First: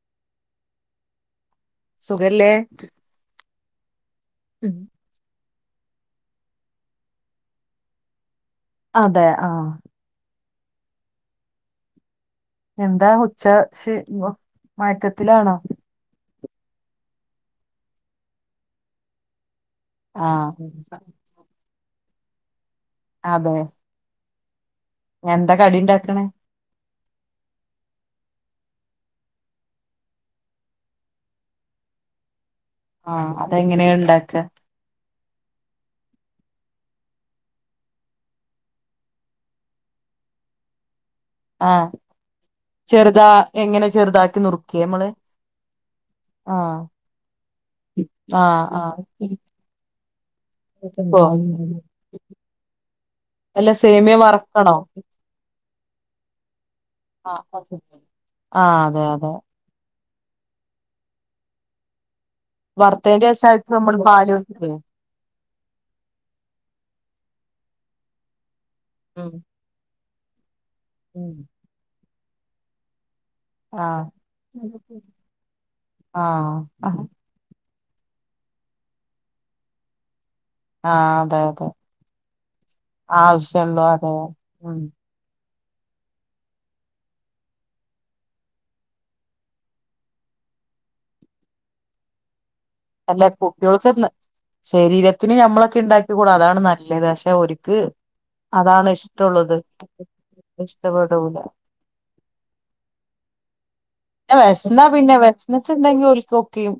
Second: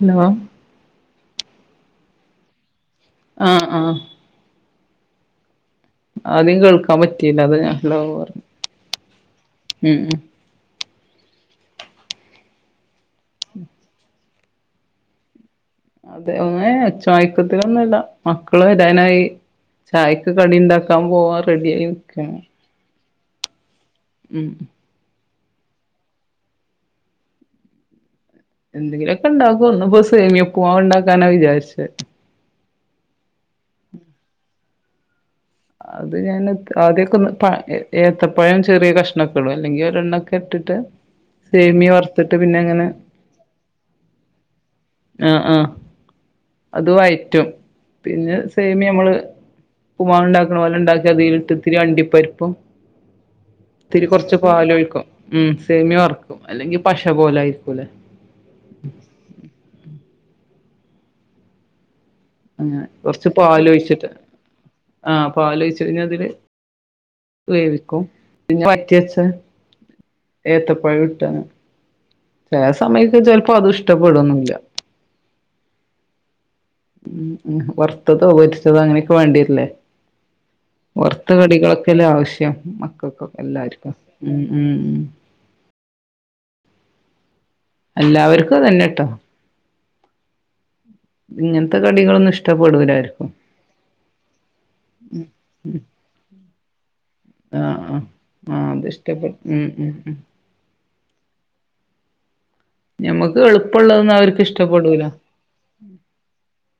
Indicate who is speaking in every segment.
Speaker 1: Hello
Speaker 2: സുഖെല്ലേ.
Speaker 1: ആഹ് ആ
Speaker 2: ഉം
Speaker 1: ആദ്യം കേൾക്കാൻ പറ്റിയില്ല. അതാ ഞാൻ ഹലോറ്ഞ്
Speaker 2: അതെ ആഹ്.
Speaker 1: ഉം ഉം
Speaker 2: എന്താ മുച്ച ശ് ഇൻവൊ മയക്കത്തിലാണോ
Speaker 1: അതെ ഉം ഏഹ് ഉച്ചമയക്കത്തിലൊന്നുല്ല മക്കള് വെരാനായി ചായക്ക് കടി
Speaker 2: ആഹ്
Speaker 1: ഇണ്ടാക്കാം പോവാൻ റെഡിയായി നിക്കാണ്
Speaker 2: അതെ
Speaker 1: ഉം
Speaker 2: എന്താ കടി ഇണ്ടാക്ക്ണ്
Speaker 1: എന്തെങ്കിലും ഒക്കെ ഇണ്ടാക്കും ഇന്ന്പ്പൊ സേമിയ ഉക്കുമാവ് ഇണ്ടാക്കാനാ വിജാരിച്ച്
Speaker 2: ആഹ് അതെങ്ങെനെ ഇണ്ടാക്കാ
Speaker 1: അത് ഞാനൊക്ക ആദ്യൊക്കെ ഒന്ന് പ്പണിട്ത്ത് ഏത്തപ്പഴം ചെറിയ കഷ്ണൊക്കെ ഇടും എല്ലെങ്കി ഒരെണ്ണൊക്കെ ഇട്ടിട്ട്
Speaker 2: [inaudible]
Speaker 1: സേമിയേ വർത്തിട്ട് പിന്നെ അങ്ങനെ
Speaker 2: ചെറുതാ എങ്ങനെ ചെറുതാക്കി നുറുക്കേ നമ്മള്
Speaker 1: ആഹ് ആഹ്
Speaker 2: ആഹ്
Speaker 1: അത് വയറ്റും പിന്നെ
Speaker 2: ആഹ്
Speaker 1: സേമിയം
Speaker 2: ആഹ്
Speaker 1: ഇമ്മള് ഉപ്പുമാവ് ഇണ്ടാക്ക പോലെ ഇണ്ടാക്കാ
Speaker 2: ഓ
Speaker 1: അതീല് ഇട്ട് ഇത്തിരി അണ്ടിപ്പരിപ്പും
Speaker 2: അല്ല
Speaker 1: ഇത്തിരി
Speaker 2: സേമിയ
Speaker 1: കൊർച്ച്
Speaker 2: വറക്കണോ
Speaker 1: പാലൊയിക്കും ഉം സേമിയാേ വർക്കും അല്ലെങ്കി പശപോ
Speaker 2: ആഹ് പശേ ആഹ് അതെ അതെ
Speaker 1: [unintelligible] കൊർച്ച്
Speaker 2: വറുത്തേന്റെ ശേഷായിരിക്കും നമ്മൾ
Speaker 1: പാലൊയിച്ചിട്ട്
Speaker 2: പാല് ഒഴിക്കല്
Speaker 1: ആഹ് പാലൊയിച്ച്‌ ഇനി അതില് വേവിക്കും ഇഞ്ഞ് പറ്റാച്ചാ
Speaker 2: ഉം
Speaker 1: ഏത്തപ്പഴും ഇട്ടാ ചെലേ സമയത്ത് ചെൽ
Speaker 2: ആഹ് [unintelligible] ആഹ്
Speaker 1: ഉം ഉം വർത്തതോ പൊരിച്ചതോ അങ്ങനെയെക്കെ വാണ്ടേര്ല്ലേ
Speaker 2: [inaudible]
Speaker 1: വർത്ത
Speaker 2: അതെ അതെ
Speaker 1: കടികളൊക്കെല്ലേ ആവശ്യം മക്കക്കും
Speaker 2: ആവശ്യള്ളൂ
Speaker 1: എല്ലാര്ക്കും
Speaker 2: അതെ
Speaker 1: ഉം ഉം ഉം എല്ലാവെര്ക്കും അതെന്നെട്ടോ ഇങ്ങൻത്തെ കടികളൊന്നും ഇഷ് ട്ടപ്പെടൂലേ
Speaker 2: അല്ല കുട്ടിയോൾക്കെന്ന് ശെരീരത്തിന് ഞമ്മളെക്കെ ഇണ്ടാക്കിക്കൂടാ അതാണ് നല്ലത് പക്ഷെ പിന്നെ ഓര്ക്ക്
Speaker 1: ആഹ് ആഹ് ആഹ് അത്
Speaker 2: അതാണ്
Speaker 1: ഇഷ്ടപ്പെടും
Speaker 2: ഇഷ്ട്ടൊള്ളത്
Speaker 1: ഉം ഉം ഉം
Speaker 2: ഇഷ്ടപ്പെടൂല
Speaker 1: ഞമ്മക്ക് എള്പ്പള്ളതൊന്നും അവർക്ക് ഇഷ്ടപ്പെടൂലാ
Speaker 2: ഇന്ന്ട്ട് ഇണ്ടെങ്ങി ഓൽക്ക് ഒക്കെയും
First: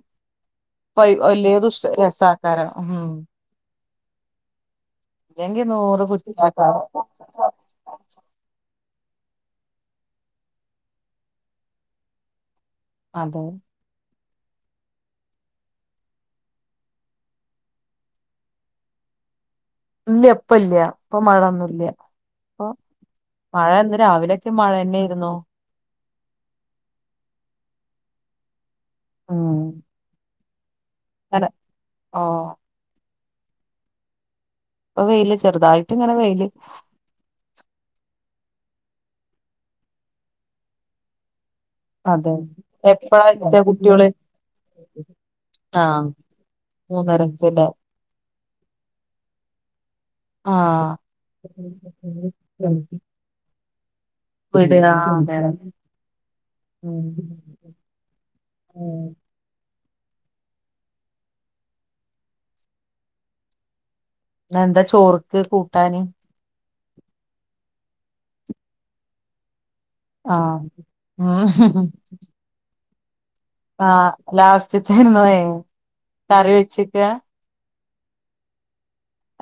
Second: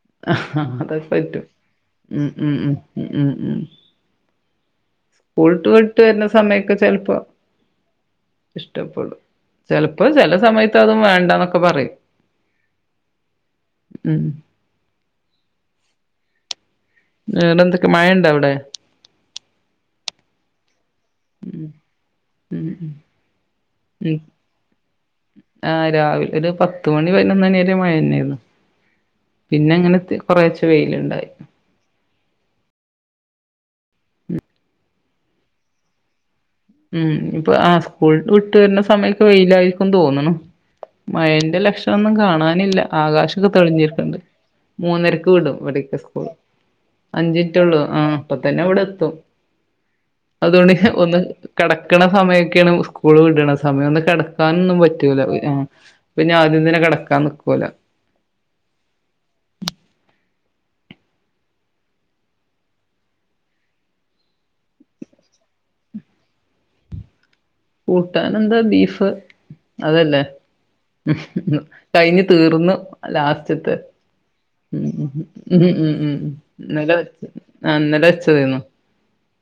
Speaker 1: അതൊക്കെ
Speaker 2: വൈ
Speaker 1: പറ്റും
Speaker 2: വലിയ ദുസ് രസാക്കാരം ഉം ഇല്ലെങ്കി
Speaker 1: സ്കൂള്ട്ട് വിട്ട്
Speaker 2: നൂറ്
Speaker 1: വെര്ന സമയൊക്ക
Speaker 2: കുറ്റാക്കാരം
Speaker 1: ചെൽപ്പൊ ഇഷ്ടപ്പെടും ചെലപ്പം ചെല സമയത്ത് അതും വേണ്ടാന്നൊക്കെ പറയും
Speaker 2: അതെ
Speaker 1: ഉം വേറെ എന്തെക്കെ മയ ഇണ്ടഅവ്ടെ
Speaker 2: ഇല്ല്യ ഇപ്പ ഇല്ല്യ ഇപ്പ
Speaker 1: ഉം
Speaker 2: മഴൊന്നുല്യ
Speaker 1: ഉം
Speaker 2: ഇപ്പൊ
Speaker 1: ഉം
Speaker 2: മഴ ഇന്ന്
Speaker 1: ഉം
Speaker 2: രാവിലെ റ്റ് മഴെന്നേര്ന്നു
Speaker 1: ആഹ് രാവിലെ ഒരു പത്ത്മണി പയ്നൊന്ന് മണി വരെ മയന്നേര്ന്നു പിന്നെ എങ്ങനെത്തേക്കും കൊറേച്ചെ വെെല്ണ്ടായി
Speaker 2: ഓഹ് ഇപ്പ വെെല് ചെറ്തായിട്ട് ഇങ്ങനെ വെെല്
Speaker 1: ഉം ഇപ്പ ആഹ് സ്കൂൾ വിട്ട് വെരുന്ന സമയൊക്കെ വെെലായിരിക്കുംന്ന് തോന്ന്ണ് മയെന്റ ലക്ഷ് ണം ഒന്നും
Speaker 2: അതെ
Speaker 1: കാണാനില്ല
Speaker 2: എപ്പഴാ
Speaker 1: ആകാശൊക്കെ
Speaker 2: എത്ത
Speaker 1: തെളിഞ്ഞ്
Speaker 2: കുട്ടികള്
Speaker 1: ഇരിക്ക്ണ്ട് മൂന്നരക്ക് വിടും ഇവെടെക്കെ
Speaker 2: ആഹ്
Speaker 1: സ്കൂള് അഞ്ച്
Speaker 2: മൂന്നരക്കല്ലേ
Speaker 1: മിനിറ്റേള്ളൂ ആഹ് ഇപ്പ തന്നെ ഇവടെ എത്തും അതുകൊണ്ട്
Speaker 2: ആഹ്
Speaker 1: ഒന്നും കെടക്കണ സമയക്കേണ് സ്കൂള് വിടണ സമയം ഒന്ന് കെട ക്കാനൊന്നും
Speaker 2: വിടുക
Speaker 1: പറ്റൂല
Speaker 2: അതെ
Speaker 1: ഉം പിന്ന ആദ്യം തന്നെ കെടക്കാൻ നിക്കൂല
Speaker 2: ഉം ഇന്ന് എന്താ ചോറ്ക്ക് കൂട്ടാന്
Speaker 1: കൂട്ടാൻ എന്താ ബീഫ് അതല്ലേ
Speaker 2: ആഹ്
Speaker 1: ഉം
Speaker 2: ആഹ്
Speaker 1: കഴിഞ്ഞ് തീർന്ന് ലാസ്റ്റത്ത്
Speaker 2: ആഹ്
Speaker 1: ഉം
Speaker 2: ലാസ്റ്റ്ത്തെരുന്നോ
Speaker 1: ഉം ഉം
Speaker 2: കറി
Speaker 1: ഇന്നല
Speaker 2: വെച്ചക്ക
Speaker 1: വെച്ച ആഹ് ഇന്നല വെച്ചതെയ്ന്നു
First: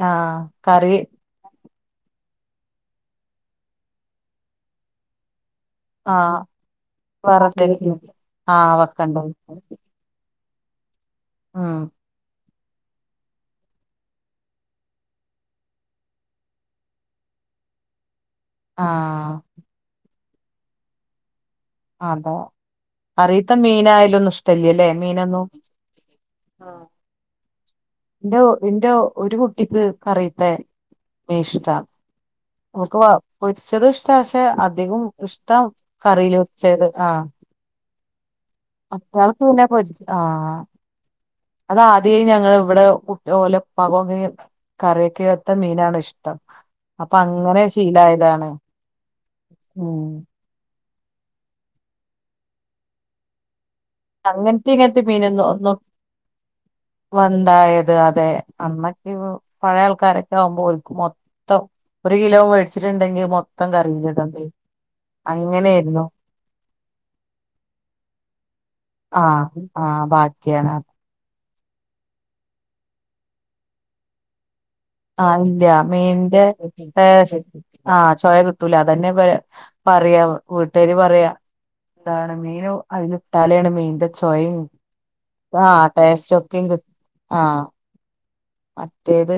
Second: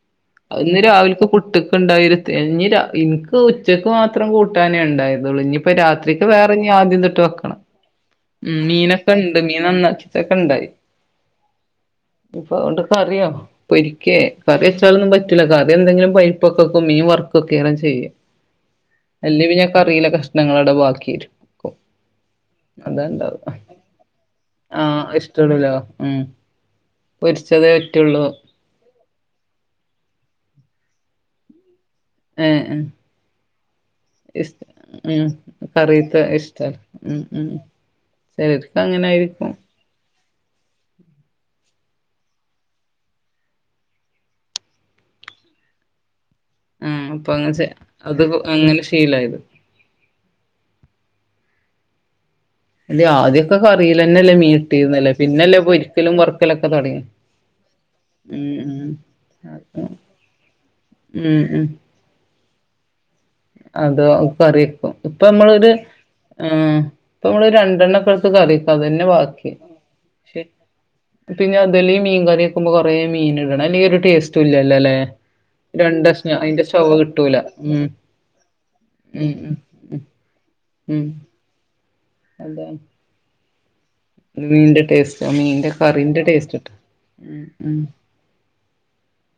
Speaker 2: ആഹ്
Speaker 1: അയ് ഇന്ന്
Speaker 2: കറി
Speaker 1: രാവിലക്ക് പുട്ട് [unintelligible] ഇന്ക്ക് ഉച്ചക്ക് മാത്രം കൂട്ടാനേ ഉണ്ടായതുള്ളൂ ഇനി ഇപ്പ രാത്രിക്ക്
Speaker 2: ആഹ്
Speaker 1: വേറെഞ്ഞി ആദ്യം തൊട്ട് വെക്കണം
Speaker 2: [unintelligible]
Speaker 1: ഉം മീനക്ക
Speaker 2: വെക്കണ്ടേ
Speaker 1: ഇണ്ട് മീൻ നന്നാക്കിച്ച് വെക്കല് ഇണ്ടായി
Speaker 2: ആഹ്
Speaker 1: ഇപ്പ ഒണ്ട് കറിയാം പൊരിക്കേ കറി വെച്ചാലൊന്നും പറ്റൂല കറി എന്തെങ്കിലും പരിപ്പൊക്ക വെക്കും മീൻ വർക്കൊക്കെ ചെയ്യും
Speaker 2: ആഹ്
Speaker 1: അല്ലേ പിന്ന കറീല കഷ്ണങ്ങള് അവിടെ ബാക്കി വരും
Speaker 2: അതാ
Speaker 1: ഇണ്ടാവാ
Speaker 2: കറിയിത്തെ മീനായാലോന്ന ഇഷ്ടല്ല്യല്ലേ
Speaker 1: ആഹ്
Speaker 2: മീനാന്നും
Speaker 1: പൊരിച്ചത്
Speaker 2: ഇന്റ ഇന്റോ ഒരു കുട്ടിക്ക് കറിയിത്തെ മീൻ ഇഷ്ടാ
Speaker 1: ഏഹ് ഏഹ്
Speaker 2: ഓക്ക് വ പൊരിച്ചത് ഇഷ്ട പക്ഷേ
Speaker 1: ഇഷ്
Speaker 2: അധികം
Speaker 1: ഉം
Speaker 2: ഇഷ്ടം
Speaker 1: കറിത്തെ
Speaker 2: കറിയില് വെ
Speaker 1: [unintelligible] ഉം ഉം ശരി എടി
Speaker 2: മറ്റാൾക്ക് പിന്ന പൊരിച്ച ആഹ് അത് ആദ്യേ ഞങ്ങള് ഇവട കുട്ടി ഓല ഇപ്പാകൊ [unintelligible] കറിക്കകത്ത മീനാണ് ഇഷ്ടം
Speaker 1: ആഹ്
Speaker 2: അപ്പ
Speaker 1: അപ്പൊ
Speaker 2: അങ്ങനെ
Speaker 1: ചെ അത്
Speaker 2: ശീലായതാണ്
Speaker 1: അങ്ങനെ ശീലായത്
Speaker 2: ഉം
Speaker 1: അതെ ആദ്യോക്കെ കറിയില് തന്നല്ലേ മീൻ
Speaker 2: അങ്ങനത്തെ ഇങ്ങനത്തെ
Speaker 1: ഇട്ടിരുന്നല്ലേ
Speaker 2: മീനൊന്നും
Speaker 1: പിന്നല്ലേ
Speaker 2: ഒന്നും
Speaker 1: പൊരിക്കലും വർക്കലൊക്ക തൊടങ്ങി
Speaker 2: വന്തായത് അതെ
Speaker 1: ഉം ഉം
Speaker 2: അന്നക്കെ
Speaker 1: അപ്പൊ
Speaker 2: പഴയ ആൾക്കാരൊക്ക ആകുമ്പോ ഓൽക്ക്
Speaker 1: ഉം
Speaker 2: മൊത്തം ഒര് കിലോ മേടിച്ചിട്ടുണ്ടെങ്കി മൊ
Speaker 1: അതോ കറിവെക്കും ഇപ്പ നമ്മളൊര്
Speaker 2: അങ്ങനെയായിരുന്നു
Speaker 1: ആഹ് ഇപ്പ നമ്മള് രണ്ടെണ്ണക്കെട്ത്ത് കറിവെക്കും അതന്നെ ബാക്കി
Speaker 2: ആഹ് ആഹ്
Speaker 1: ശെ
Speaker 2: ബാക്കിയാണ്
Speaker 1: പിന്ന അതില് മീൻ കറി വെക്കുമ്പോ കൊറേ മീൻ ഇടണം അല്ലെങ്കി ഒര് ടേസ്റ്റ് ഇല്ലാല്ലോ അല്ലേ
Speaker 2: ആഹ് ഇല്ല
Speaker 1: രണ്ട് കഷ്ണം
Speaker 2: മീന്റെ
Speaker 1: അയിന്റെ ചൊവ കിട്ടൂല
Speaker 2: ടേസ്റ്റ്
Speaker 1: ഉം
Speaker 2: ആഹ് ചെയ കിട്ടൂല അതന്നെ
Speaker 1: ഉം ഉം ഉം
Speaker 2: പറയാ വീട്ടുകാര്
Speaker 1: ഉം
Speaker 2: പറയാ അതാണ് മീനോ അതില് ഇട്ടാലെയ് മെയിൻ ചോയും
Speaker 1: മീന്റെ ടേസ്റ്റ് മീന്റെ
Speaker 2: ആഹ്
Speaker 1: കറിന്റെ ടേസ്റ്റ്
Speaker 2: ടേസ്റ്റൊക്കെ
Speaker 1: ട്ടാ
Speaker 2: കി
Speaker 1: ഉം
Speaker 2: ആഹ്
Speaker 1: ഉം
Speaker 2: മറ്റേത്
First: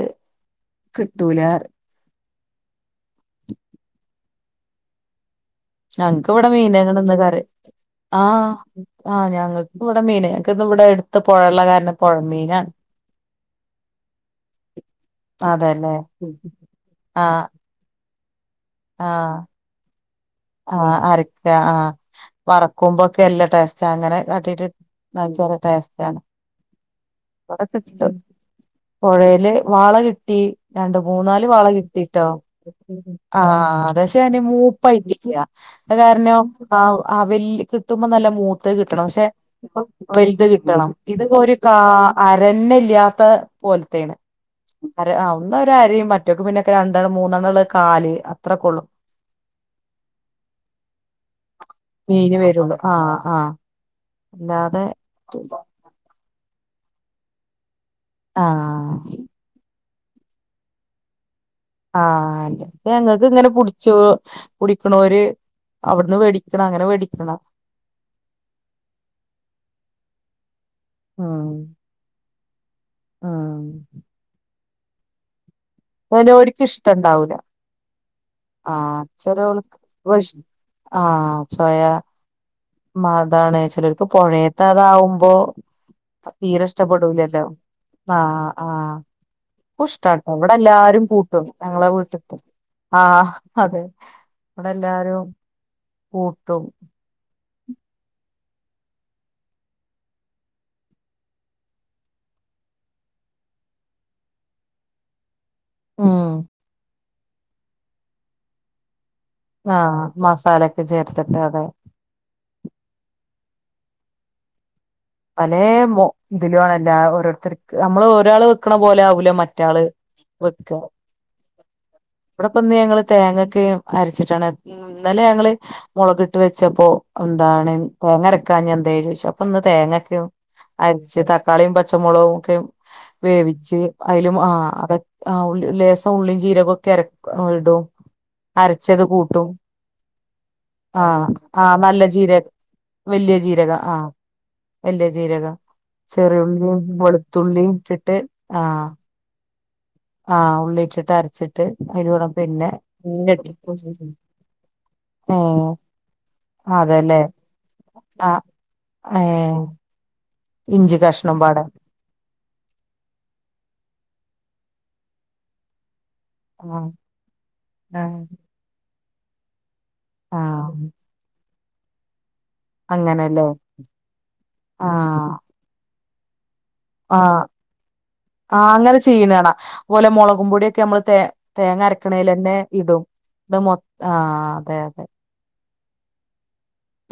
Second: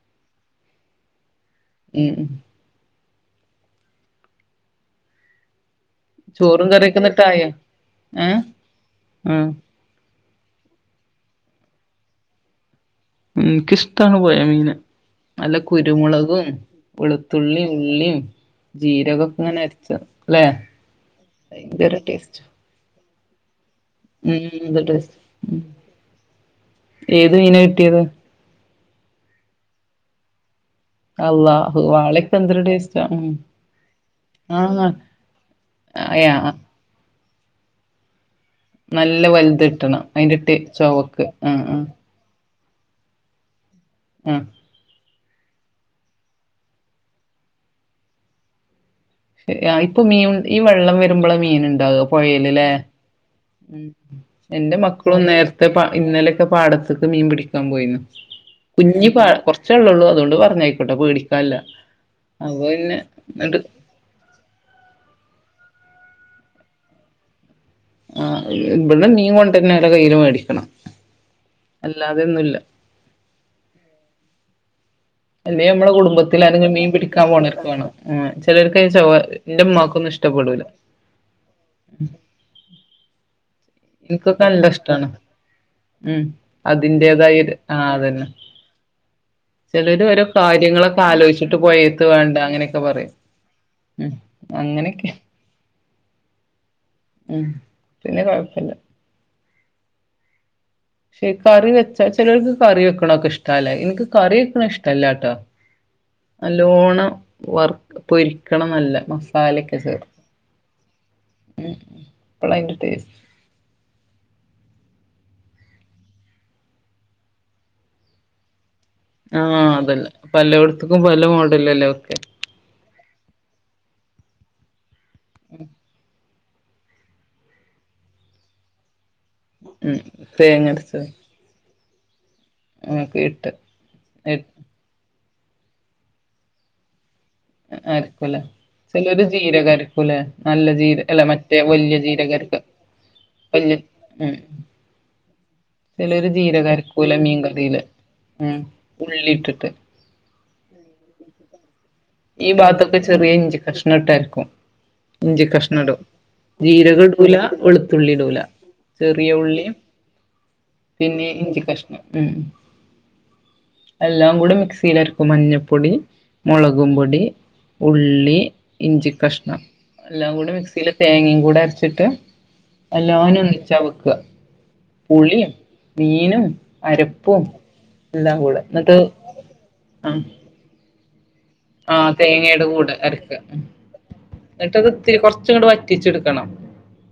Speaker 2: കിട്ടൂല
Speaker 1: ഉം
Speaker 2: ഞങ്ങക്ക് ഇവിടെ
Speaker 1: ചോറും കറിയൊക്കെ
Speaker 2: മീനങ്ങന്ന് ഇന്ന് കറി
Speaker 1: ന്നിട്ടായോ ഏഹ്
Speaker 2: ആഹ് ആഹ് ഞങ്ങ ക്ക്‌ ഇവിടെ മീൻ ഞങ്ങക്ക് ഇവിടെ അടുത്ത പുഴള്ള കാരണം പുഴ മീനാണ്
Speaker 1: എനിക്കിഷ്ടാണ് പുഴ മീൻ നല്ല
Speaker 2: അതെല്ലേ
Speaker 1: കുരുമുളകും
Speaker 2: ആഹ്
Speaker 1: വെളുത്തുള്ളീം ഉള്ളിയും
Speaker 2: ആഹ്
Speaker 1: ജീരകൊക്കെ ഇങ്ങനെ അരച്ച
Speaker 2: ആഹ് അരക്ക ആഹ്
Speaker 1: ടേസ്റ്റ്
Speaker 2: വറക്കുമ്പോക്കെ അല്ലെ ടെസ് റ്റ അങ്ങനെ
Speaker 1: ഉം
Speaker 2: കട്ടിട്ട്
Speaker 1: എന്ത് ടേസ്റ്റ്
Speaker 2: നല്ലരു
Speaker 1: ഉം
Speaker 2: ടേസ്റ്റ് ആണ്
Speaker 1: ഏത് മീനാ
Speaker 2: കൊറേ
Speaker 1: കിട്ടിയത്
Speaker 2: കിട്ടു പുഴയില് വാള കിട്ടി രണ്ട് മൂന്നാല് വാള
Speaker 1: അള്ളാഹു
Speaker 2: കിട്ടിട്ടോ
Speaker 1: വാളൊക്കെ എന്തൊരു ടേസ്റ്റാ ഉം
Speaker 2: ആഹ് പക്ഷേ അത്
Speaker 1: ആഹ്
Speaker 2: മൂപ്പായിട്ടി ല്ല അത്
Speaker 1: അയാ
Speaker 2: കാരണം ആഹ് ആഹ് വല്യ കിട്ടുമ്പോ നല്ല മൂത്തത് കിട്ടണം
Speaker 1: നല്ല
Speaker 2: പക്ഷെ
Speaker 1: വലുത്
Speaker 2: ഇപ്പ
Speaker 1: കിട്ടണം അയിന്റെ
Speaker 2: വലുത്
Speaker 1: ടെ
Speaker 2: കിട്ടണം ഇത്
Speaker 1: ചൊവക്ക്
Speaker 2: ഒരു
Speaker 1: ആഹ്
Speaker 2: കാ
Speaker 1: ആഹ്
Speaker 2: അരന്ന ഇല്ലാത്ത പോലത്തെയാണ്
Speaker 1: ഉം
Speaker 2: അര അഹ് ഒന്ന് ഒരു അരയും മറ്റോക്കെ പിന്നൊക്കെ രണ്ടെണ് മൂന്നെണ്ണ ഉള്ള കാല് അത്ര കൊള്ളും
Speaker 1: ഇപ്പൊ മീൻ ഈ വെള്ളം വരുമ്പോള മീൻ ഉണ്ടാക
Speaker 2: മീന്
Speaker 1: പുഴയില്ല് ല്ലേ
Speaker 2: വരുള്ളൂ ആഹ് ആഹ്
Speaker 1: ഉം എന്റെ
Speaker 2: അല്ലാതെ
Speaker 1: മക്കളും നേരത്തെ പാ ഇന്നലെക്കെ പാടത്തക്ക്‌ മീൻ പിടിക്കാൻ പോയിന്നു
Speaker 2: ആഹ്
Speaker 1: കുഞ്ഞി പ കുറച്ചേള്ളെള്ളൂ അതുകൊണ്ട് പറഞ്ഞായിക്കുട്ടൊ പേടിക്കാല്ല
Speaker 2: ആഹ് അല്ല
Speaker 1: അപ്പൊ പിന്നെ
Speaker 2: ഞങ്ങക്ക് ഇങ്ങനെ
Speaker 1: ന്നട്ട്
Speaker 2: പുടി ച്ചു കുടിക്കണോര് അവിടുന്ന് മേടിക്കണം അങ്ങനെ മേടിക്കണ
Speaker 1: ആഹ് ഇവിടെ മീൻ കൊണ്ടന്നല്ല കയ്യില് മേടിക്കണം
Speaker 2: ആഹ്
Speaker 1: അല്ലാതെയൊന്നുല്ല
Speaker 2: ആഹ്
Speaker 1: അല്ലെ നമ്മടെ കുടുംബത്തിൽ
Speaker 2: ചെലോര്ക്ക്
Speaker 1: ആരെങ്കി മീൻ പിടിക്കാൻ
Speaker 2: ഇഷ്ടണ്ടാവൂല
Speaker 1: പോണർക്കാണ് ഉം ചിലവർക്ക് അയിന്റെ
Speaker 2: ആഹ്
Speaker 1: ചൊവ
Speaker 2: ചെലോൽക്ക്
Speaker 1: എന്റുമ്മക്കൊന്നും
Speaker 2: ഇഷ്
Speaker 1: ഇഷ്ടപ്പെടുല്ല
Speaker 2: ആഹ് സോയാ അതാണ് ചിലർക്ക്
Speaker 1: ഇൻക്കൊക്കെ
Speaker 2: പുഴയത്തെ
Speaker 1: നല്ല ഇഷ്ടാണ്
Speaker 2: അതാവുമ്പോ
Speaker 1: ഉം
Speaker 2: തീരെ
Speaker 1: അതിന്റേതായ
Speaker 2: ഇഷ്ടപ്പെടൂലല്ലോ
Speaker 1: ഒരു അതന്നെ
Speaker 2: ആഹ് ആഹ് ക്കും
Speaker 1: ചിലര് ഓരോ
Speaker 2: ഇഷ്ടാട്ടോ ഇവിടെ
Speaker 1: കാര്യങ്ങളൊക്കെ
Speaker 2: എല്ലാരും കൂട്ടും
Speaker 1: ആലോചിച്ചിട്ട്
Speaker 2: ഞങ്ങളെ
Speaker 1: പോയേത്ത്
Speaker 2: വീട്ടത്ത്
Speaker 1: വേണ്ട അങ്ങനെയൊക്കെ പറയും
Speaker 2: ആഹ് അതെ
Speaker 1: ഉം
Speaker 2: ഇവിടെ
Speaker 1: അങ്ങനെയൊക്കെ
Speaker 2: എല്ലാരും കൂട്ടും
Speaker 1: ഉം പിന്നെ കുഴപ്പില്ല പക്ഷേ കറി വെച്ചാ ചിലർക്ക് കറി വെക്കണൊക്കെ ഇഷ്ടല്ലേ എനിക്ക് കറി വെക്കണ ഇഷ്ടല്ലാട്ടോ
Speaker 2: ഉം
Speaker 1: നല്ലോണം വർക്ക് പൊരിക്കണം നല്ല മസാലൊക്കെ
Speaker 2: ആഹ്
Speaker 1: ചേർത്ത്
Speaker 2: മസാലക്കെ ചേർത്തിട്ട് അതെ
Speaker 1: അപ്പള അതിന്റെ ടേസ്റ്റ്
Speaker 2: പല ഇതിലു ആണല്ല ഓരോരുത്തർക്ക് നമ്മള് ഒരാള് വെക്കണ പോലെ ആവു
Speaker 1: ആഹ് അതല്ലേ പലയിടത്തക്കും പല മോഡലല്ലേ വെക്ക
Speaker 2: ഇവിടെ പിന്ന് ഞങ്ങള് തേങ്ങൊക്കെ അരച്ചിട്ടാണ് ഇന്നലെ ഞങ്ങള് മുളകി ട്ടു വെച്ചപ്പോ എന്താണ് തേങ്ങരക്കാഞ്ഞെ എന്തേന്ന് ചോച്ചു അപ്പൊ ഇന്ന്
Speaker 1: ഉം
Speaker 2: തേങ്ങക്ക്‌
Speaker 1: തേങ്ങരച്ചത്
Speaker 2: അരിച്ചി ട്ട് തക്കാളിയും പച്ചമുളകൊക്കെ
Speaker 1: ഒക്കെ ഇട്ട്
Speaker 2: വേവിച്ച് അയിലു ആഹ് അത ആഹ് ഓല് ലേസം ഉള്ളിയും ജീരകൊക്കെ അര ഇടും
Speaker 1: അരക്കൂല
Speaker 2: അരച്ചത്
Speaker 1: ചിലൊരു
Speaker 2: കൂട്ടും
Speaker 1: ജീരൊകൊ അരിക്കൂല നല്ല ജീര അല്ല മ റ്റെ വല്യ ജീരോകൊ അരക്ക
Speaker 2: വല്യ ജീരക ആഹ് വല്യ ജീരക
Speaker 1: ചിലര് ജീരകം
Speaker 2: ചെറിയുള്ളിയും
Speaker 1: അരക്കൂല
Speaker 2: വെളുത്തുള്ളിയും ഇട്ടിട്ട് ആഹ്
Speaker 1: ഉള്ളിട്ടിട്ട്
Speaker 2: ആഹ് ഉള്ളിട്ടിട്ട് അരച്ചിട്ട് അയിലൂടെ
Speaker 1: ഈ
Speaker 2: പിന്നെ
Speaker 1: ഭാഗത്തൊക്കെ
Speaker 2: മീൻ
Speaker 1: ചെറിയ ഇഞ്ചി
Speaker 2: ഇട്ടിട്ടു
Speaker 1: കഷ്ണം ഇട്ടരക്കും ഇഞ്ചി കഷ്ണം ഇടും ജീരകം
Speaker 2: അതല്ലേ
Speaker 1: ഇടൂല വെളുത്തുള്ളി ഇടൂല
Speaker 2: ആഹ്
Speaker 1: ചെറിയ
Speaker 2: ഏഹ്
Speaker 1: ഉള്ളിം
Speaker 2: ഇഞ്ചി
Speaker 1: പിന്നെ
Speaker 2: കഷ്ണം
Speaker 1: ഈ ഇഞ്ചി
Speaker 2: പാടെ
Speaker 1: കഷ്ണം ഉം എല്ലാം കൂടെ മിക്സിയിലരക്കും മഞ്ഞപ്പൊടി
Speaker 2: ആഹ്
Speaker 1: മുളകും പൊടി
Speaker 2: ആഹ്
Speaker 1: ഉള്ളി ഇഞ്ചി കഷ്ണം എല്ലാം കൂടി
Speaker 2: ആഹ്
Speaker 1: മിക്സിയില് തേങ്ങയും കൂടെ അരച്ചിട്ട് എല്ലാനും
Speaker 2: അങ്ങനെല്ലേ
Speaker 1: ഒന്നിച്ചാ വെക്കുക
Speaker 2: ആഹ്
Speaker 1: പുളിയും മീനും
Speaker 2: ആഹ്
Speaker 1: അരപ്പും എല്ലാം കൂടെ
Speaker 2: ആഹ്
Speaker 1: എന്നിട്ട്
Speaker 2: അങ്ങനെ ചെയ്യണ് കാണാ അതുപോലെ
Speaker 1: ആഹ്
Speaker 2: മുളകും പൊടിയൊക്കെ നമ്മള് തേ തേങ്ങ
Speaker 1: ആഹ്
Speaker 2: അരക്കണേലന്നെ
Speaker 1: തേങ്ങയുടെ കൂടെ
Speaker 2: ഇടും
Speaker 1: അരക്കാ.
Speaker 2: ഇത് മൊ ആഹ് അതെ
Speaker 1: ഇന്നട്ടത്
Speaker 2: അതെ
Speaker 1: ഒത്തിരി കൊറർച്ച് ങ്ങട് വ റ്റിച്ച്ട്ക്കണം.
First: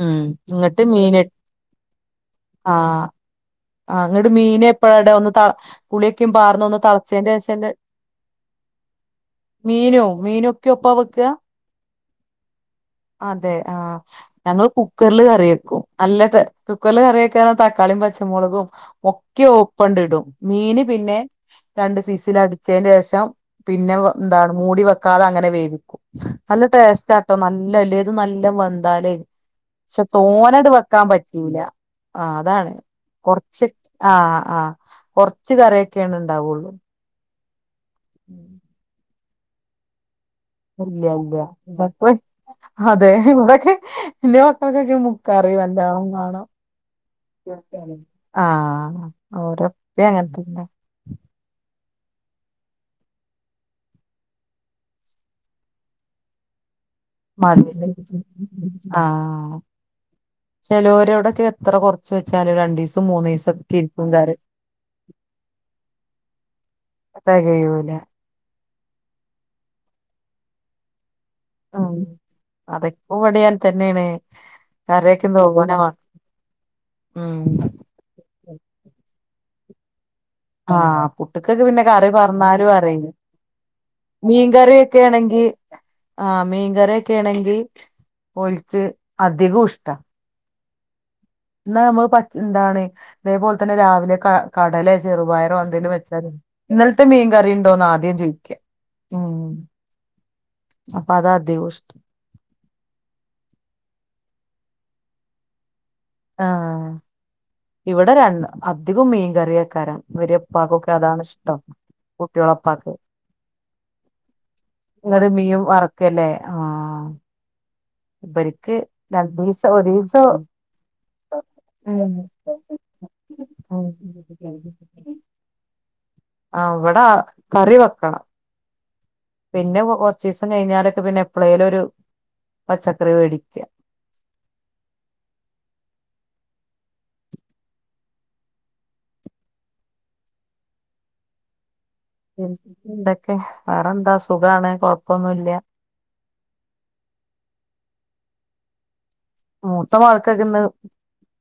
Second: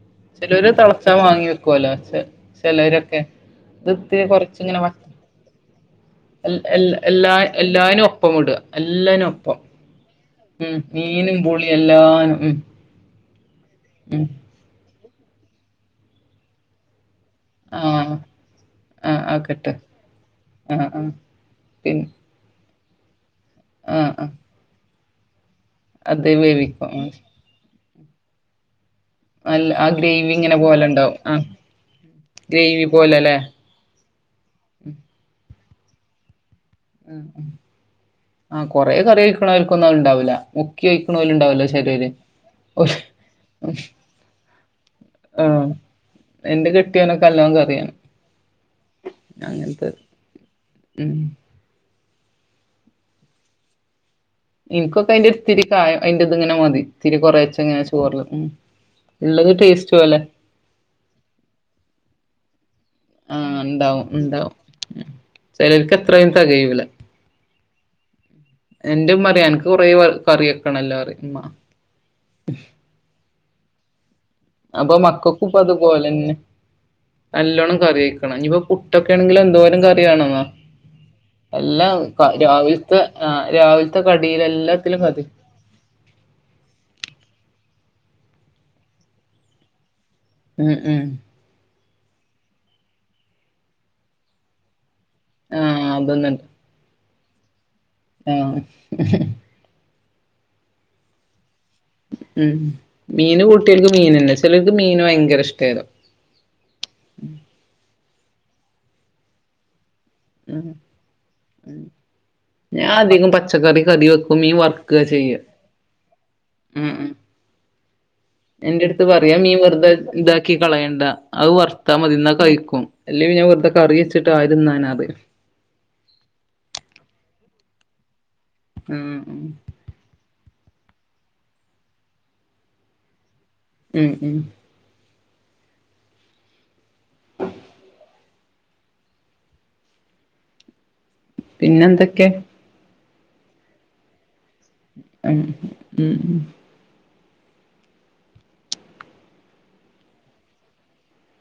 Speaker 2: ഉം
Speaker 1: ചെലോരത്
Speaker 2: ഇങ്ങട്ട്
Speaker 1: തളച്ചാ
Speaker 2: മീന്
Speaker 1: വാങ്ങി വെക്ക്വോല്ലോ. ചെ
Speaker 2: ആഹ്
Speaker 1: ചെലരൊക്കെ ഇത്
Speaker 2: ആഹ്
Speaker 1: ഇത്തിരി
Speaker 2: ഇങ്ങട്ട്
Speaker 1: കൊറച്ച്
Speaker 2: മീന്
Speaker 1: ഇങ്ങനെ വ
Speaker 2: എപ്പഴാ ഇടാ ഒന്ന് ത പുളിയൊക്കെ
Speaker 1: എൽ
Speaker 2: പാർന്ന് ഒന്ന്
Speaker 1: എൽ എല്ലാ
Speaker 2: തളച്ചേന്റെശല്ലേ
Speaker 1: എല്ലായിനും ഒപ്പം വിടാ. എല്ലനും ഒപ്പം.
Speaker 2: മീനും.
Speaker 1: ഉം മീനും പുളി എല്ലാനും ഉം
Speaker 2: അതെ ആഹ്
Speaker 1: ഉം
Speaker 2: ഞങ്ങള് കുക്കർല് കറി വെക്കും. നല്ല ടേ കുക്കറ്ല് കറി വെക്കാണെ തക്കാളിം
Speaker 1: ആഹ്
Speaker 2: പച്ച മുളകും
Speaker 1: ആഹ്
Speaker 2: ഒക്ക്യെ
Speaker 1: ആക്കട്ടെ
Speaker 2: ഒപ്പണ്ടിടും. മീന്
Speaker 1: ആഹ് ആഹ്
Speaker 2: പിന്നെ
Speaker 1: പിൻ
Speaker 2: രണ്ട് വിസിലട് ച്ചേൻ്റേഷം പിന്നെ വ
Speaker 1: ആഹ് ആഹ്
Speaker 2: എന്താണ് മൂടി വെക്കാതെ അങ്ങനെ വേവിക്കും
Speaker 1: അത്
Speaker 2: നല്ല
Speaker 1: വേവിക്കും ഉം
Speaker 2: ടേസ്റ്റാ ട്ടൊ നല്ല എല്ലേതും നല്ല വെന്താലേ.
Speaker 1: നല്ല ആ
Speaker 2: പക്ഷെ
Speaker 1: ഗ്രേവി ഇങ്ങനെ
Speaker 2: തോനട്
Speaker 1: പോലെ
Speaker 2: വെക്കാൻ
Speaker 1: ഉണ്ടാവും ആഹ്
Speaker 2: പറ്റൂല ആഹ് അതാണ്.
Speaker 1: ഗ്രേവി പോലെല്ലേ
Speaker 2: കൊർച്ച് ആഹ് ആഹ് കൊർച്ച് കറിയൊക്കേണ് ഉണ്ടാവൊള്ളൂ.
Speaker 1: ഉം ഉം ആഹ് കൊറെ കറി ഒഴിക്ക്ണാൽക്കൊന്നും അത്ണ്ടാവൂല്ല.
Speaker 2: ഇല്ല്യ ഇല്ല്യ വെക് വെ
Speaker 1: ഓല്
Speaker 2: അതെ ഇവിടൊക്കെ വല്ല്യ മക്കൾക്കൊക്കെ മു കറി
Speaker 1: ആഹ്
Speaker 2: നല്ലോണം മാണം.
Speaker 1: എന്റെ കെട്ടിയോനൊക്കെ നല്ല
Speaker 2: ആഹ് ഓരെ
Speaker 1: അങ്ങനത്തെ
Speaker 2: ഉപ്പി അങ്ങൻതന്നെ.
Speaker 1: ഉം ഇൻക്കൊക്കെ അയ്ന്റെ ഒരു ഇത്തിരി കായം അയ്ന്റെ ഇതിങ്ങനെ മതി. ഇത്തിരി കൊറേച്ചെങ്ങനെ
Speaker 2: മതില്
Speaker 1: ചോറ്ല് ഉം ഇള്ളത്
Speaker 2: ആഹ്
Speaker 1: ടേസ്റ്റ് പോലെ.
Speaker 2: ചെലോരോടൊക്കെ എത്ര കൊർച്ച് വെച്ചാലും രണ്ടീസം മൂന്നീസം
Speaker 1: ആഹ്
Speaker 2: ഒക്കെ
Speaker 1: ഇണ്ടാവും
Speaker 2: ഇരിക്കും കറി
Speaker 1: ഇണ്ടാവും ഉം. ചെലോൽക്ക് എത്രായാലും തെകയൂല്ല.
Speaker 2: തെകയൂല.
Speaker 1: എന്റെ ഉമ്മ പറയും അനക്ക് കുറേ കറി വെക്കണല്ലോ പറയും ഉമ്മ.
Speaker 2: ആഹ് കറിക്ക് ഇവടി അങ്ങൻ തന്നേണ്.
Speaker 1: അപ്പം മക്കക്കും ഇപ്പ അതുപോലെന്നെ.
Speaker 2: ഉം
Speaker 1: നല്ലോണം കറി ഒഴിക് കണം. ഇഞ്പ്പം പുട്ടൊക്കേണെങ്കില് എന്തോരം കറി വേണം ന്നോ.
Speaker 2: ആഹ് പുട്ട്ക്കൊക്കെ പിന്നെ കറി പാർന്നാലും
Speaker 1: രാവിലത്തെ
Speaker 2: അറീല്ല.
Speaker 1: ആ, രാവിലത്തെ കടിയിൽ എല്ലാത്തിലും കഥ
Speaker 2: മീൻകറിയൊക്കേണെങ്കി ആഹ് മീൻകറിയൊക്കേണെങ്കി ഓൽക്ക് അധികും ഇഷ്ടാ.
Speaker 1: ഉം ഉം
Speaker 2: ഇന്നാ നമ്മൾ പച്ച് എന്താണ് ഇതേപോൽതന്നെ രാവിലെ ക കടലേ ചെറുപയറോ
Speaker 1: ആ,
Speaker 2: എന്തെലും വെച്ചാല്
Speaker 1: അതൊന്നുണ്ട്
Speaker 2: ഇന്നൽത്തെ മീൻ കറിണ്ടോന്നാ ആ ദ്യം ചോയിക്കാ. ഉം അപ്പ അതാ അധികൂഷ്ടം.
Speaker 1: ഉം മീൻ കൂട്യോൽക്ക് മീനന്നെ. ചെലോർക്ക് മീന് ഭയങ്കര ഇഷ്ടേരും.
Speaker 2: ആഹ് ഇവടെ രൺ അധികും മീൻകറിയേക്കാരം. ഇവരെ
Speaker 1: ഉം
Speaker 2: ഇപ്പാക്കൊക്കെ അതാണ് ഇഷ്ടം. കുട്ട്യേള
Speaker 1: ഞാൻ
Speaker 2: ഇപ്പാക്ക്.
Speaker 1: അധികം പച്ചക്കറി കറി വെക്കും മീൻ വറുക്കുക
Speaker 2: ഇങ്ങട്
Speaker 1: ചെയ്യുക
Speaker 2: മീൻ വറക്കല്ലേ ആഹ് ഇവർക്ക്
Speaker 1: എന്റെടുത്ത് പറയാ ആ മീൻ
Speaker 2: രണ്ടീസം
Speaker 1: വെറുതെ
Speaker 2: ഒരീസം
Speaker 1: ഇതാക്കി കളയണ്ട അത് വർത്താ
Speaker 2: ഉം
Speaker 1: മതി ഇന്നാ കഴിക്കും. അല്ലേ പിന്നെ വെറുതെ
Speaker 2: ഉം
Speaker 1: കറിവെച്ചിട്ടാര് തിന്നാനാ പറയും.
Speaker 2: ആഹ് വടെ കറിവെക്കണം.
Speaker 1: ഉം ഉം
Speaker 2: പിന്നെ കൊ കൊർച്ചീസം കഴിഞ്ഞാലൊക്കെ പിന്നെ എപ്പളേലൊരു പച്ചക്കറി വേടിക്കാ.
Speaker 1: ഉം ഉം. പിന്നന്തൊക്കാ?
Speaker 2: [inaudible] വേറെന്താ സുഖാണ്
Speaker 1: ഉം
Speaker 2: കൊഴപ്പൊന്നുല്ല
Speaker 1: ഉം ഉം
Speaker 2: മൂത്ത മകക്കക്ക്ന്ന്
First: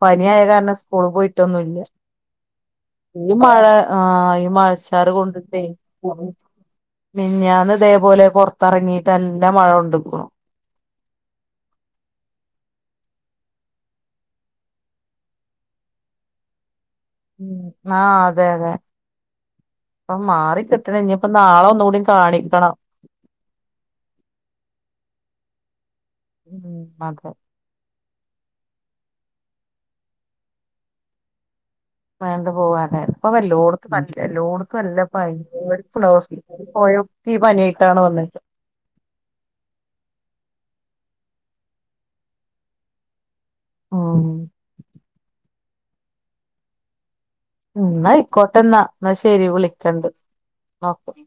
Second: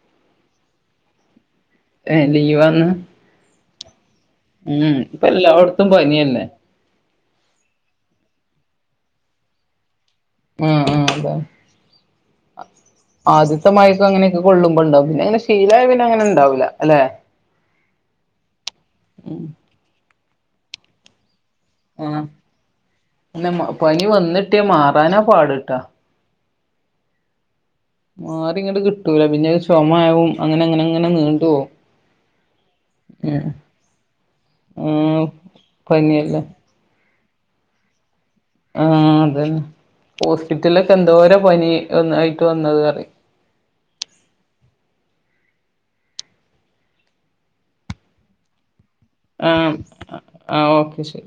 Speaker 2: പനിയായ കാരണം സ്കൂൾ പോയിട്ടൊന്നുല്ല
Speaker 1: ഏഹ് ലീവാന്ന്?
Speaker 2: ഈ മഴ ആഹ് ഈ
Speaker 1: ഉം
Speaker 2: മഴച്ചാറ്
Speaker 1: ഇപ്പൊ
Speaker 2: കൊണ്ട്ട്ടേ
Speaker 1: എല്ലായിടത്തും പനിയന്നെ
Speaker 2: മിഞ്ഞാന്ന് തേപോലെ പൊർത്തെറങ്ങീട്ടല്ല മഴൊ ണ്ടുക്കുണു.
Speaker 1: ഏഹ് ഏഹ് അതെ ആദ്യത്തെ മഴക്ക് അങ്ങനെയൊക്കെ കൊള്ളുമ്പെണ്ടാവും പിന്നെ അങ്ങനെ ശീലായ പിന്നെ ങ്ങനെ ണ്ടാവൂല അല്ലെ?
Speaker 2: ഉം ആഹ് അതെ അതെ
Speaker 1: ഉം
Speaker 2: പ്പം മാറി കിട്ടണെ ഞ്ഞിപ്പം നാളൊ ന്നൂ ടീം കാണിക്കണം.
Speaker 1: പിന്ന മ പനി വന്നിട്ട്യ മാറാനാ പാട് ട്ടോ.
Speaker 2: ഉം അതെ.
Speaker 1: മാറിങ്ങട്ട് കിട്ടൂല പിന്നഅ് ചൊമ ആകും അങ്ങനെ ങ്ങനെ ങ്ങനെ നീണ്ടുപോവും.
Speaker 2: നീണ്ട് പോവാണ് പ്പൊ വല്ലോടത്തും നല്ല എല്ലോടത്തും നല്ല
Speaker 1: ആഹ് പനിയല്ലേ
Speaker 2: [unintelligible] പോയൊ ക്കി പനിയായിട്ടാണ് വന്നേക്ക്
Speaker 1: ആഹ് അതെന്നെ ഹോസ്പിറ്റല്ലൊക്കെന്തോര പനി എന്നു ആയിട്ട് വന്നത് അറി
Speaker 2: ആണൊ ഉം ന്നായിക്കോട്ടെന്നാ ന്നാ ശരി
Speaker 1: ആഹ്
Speaker 2: വിളിക്കണ്ട്
Speaker 1: ആഹ് ഓക്കെ
Speaker 2: ഓകെ.
Speaker 1: ശരി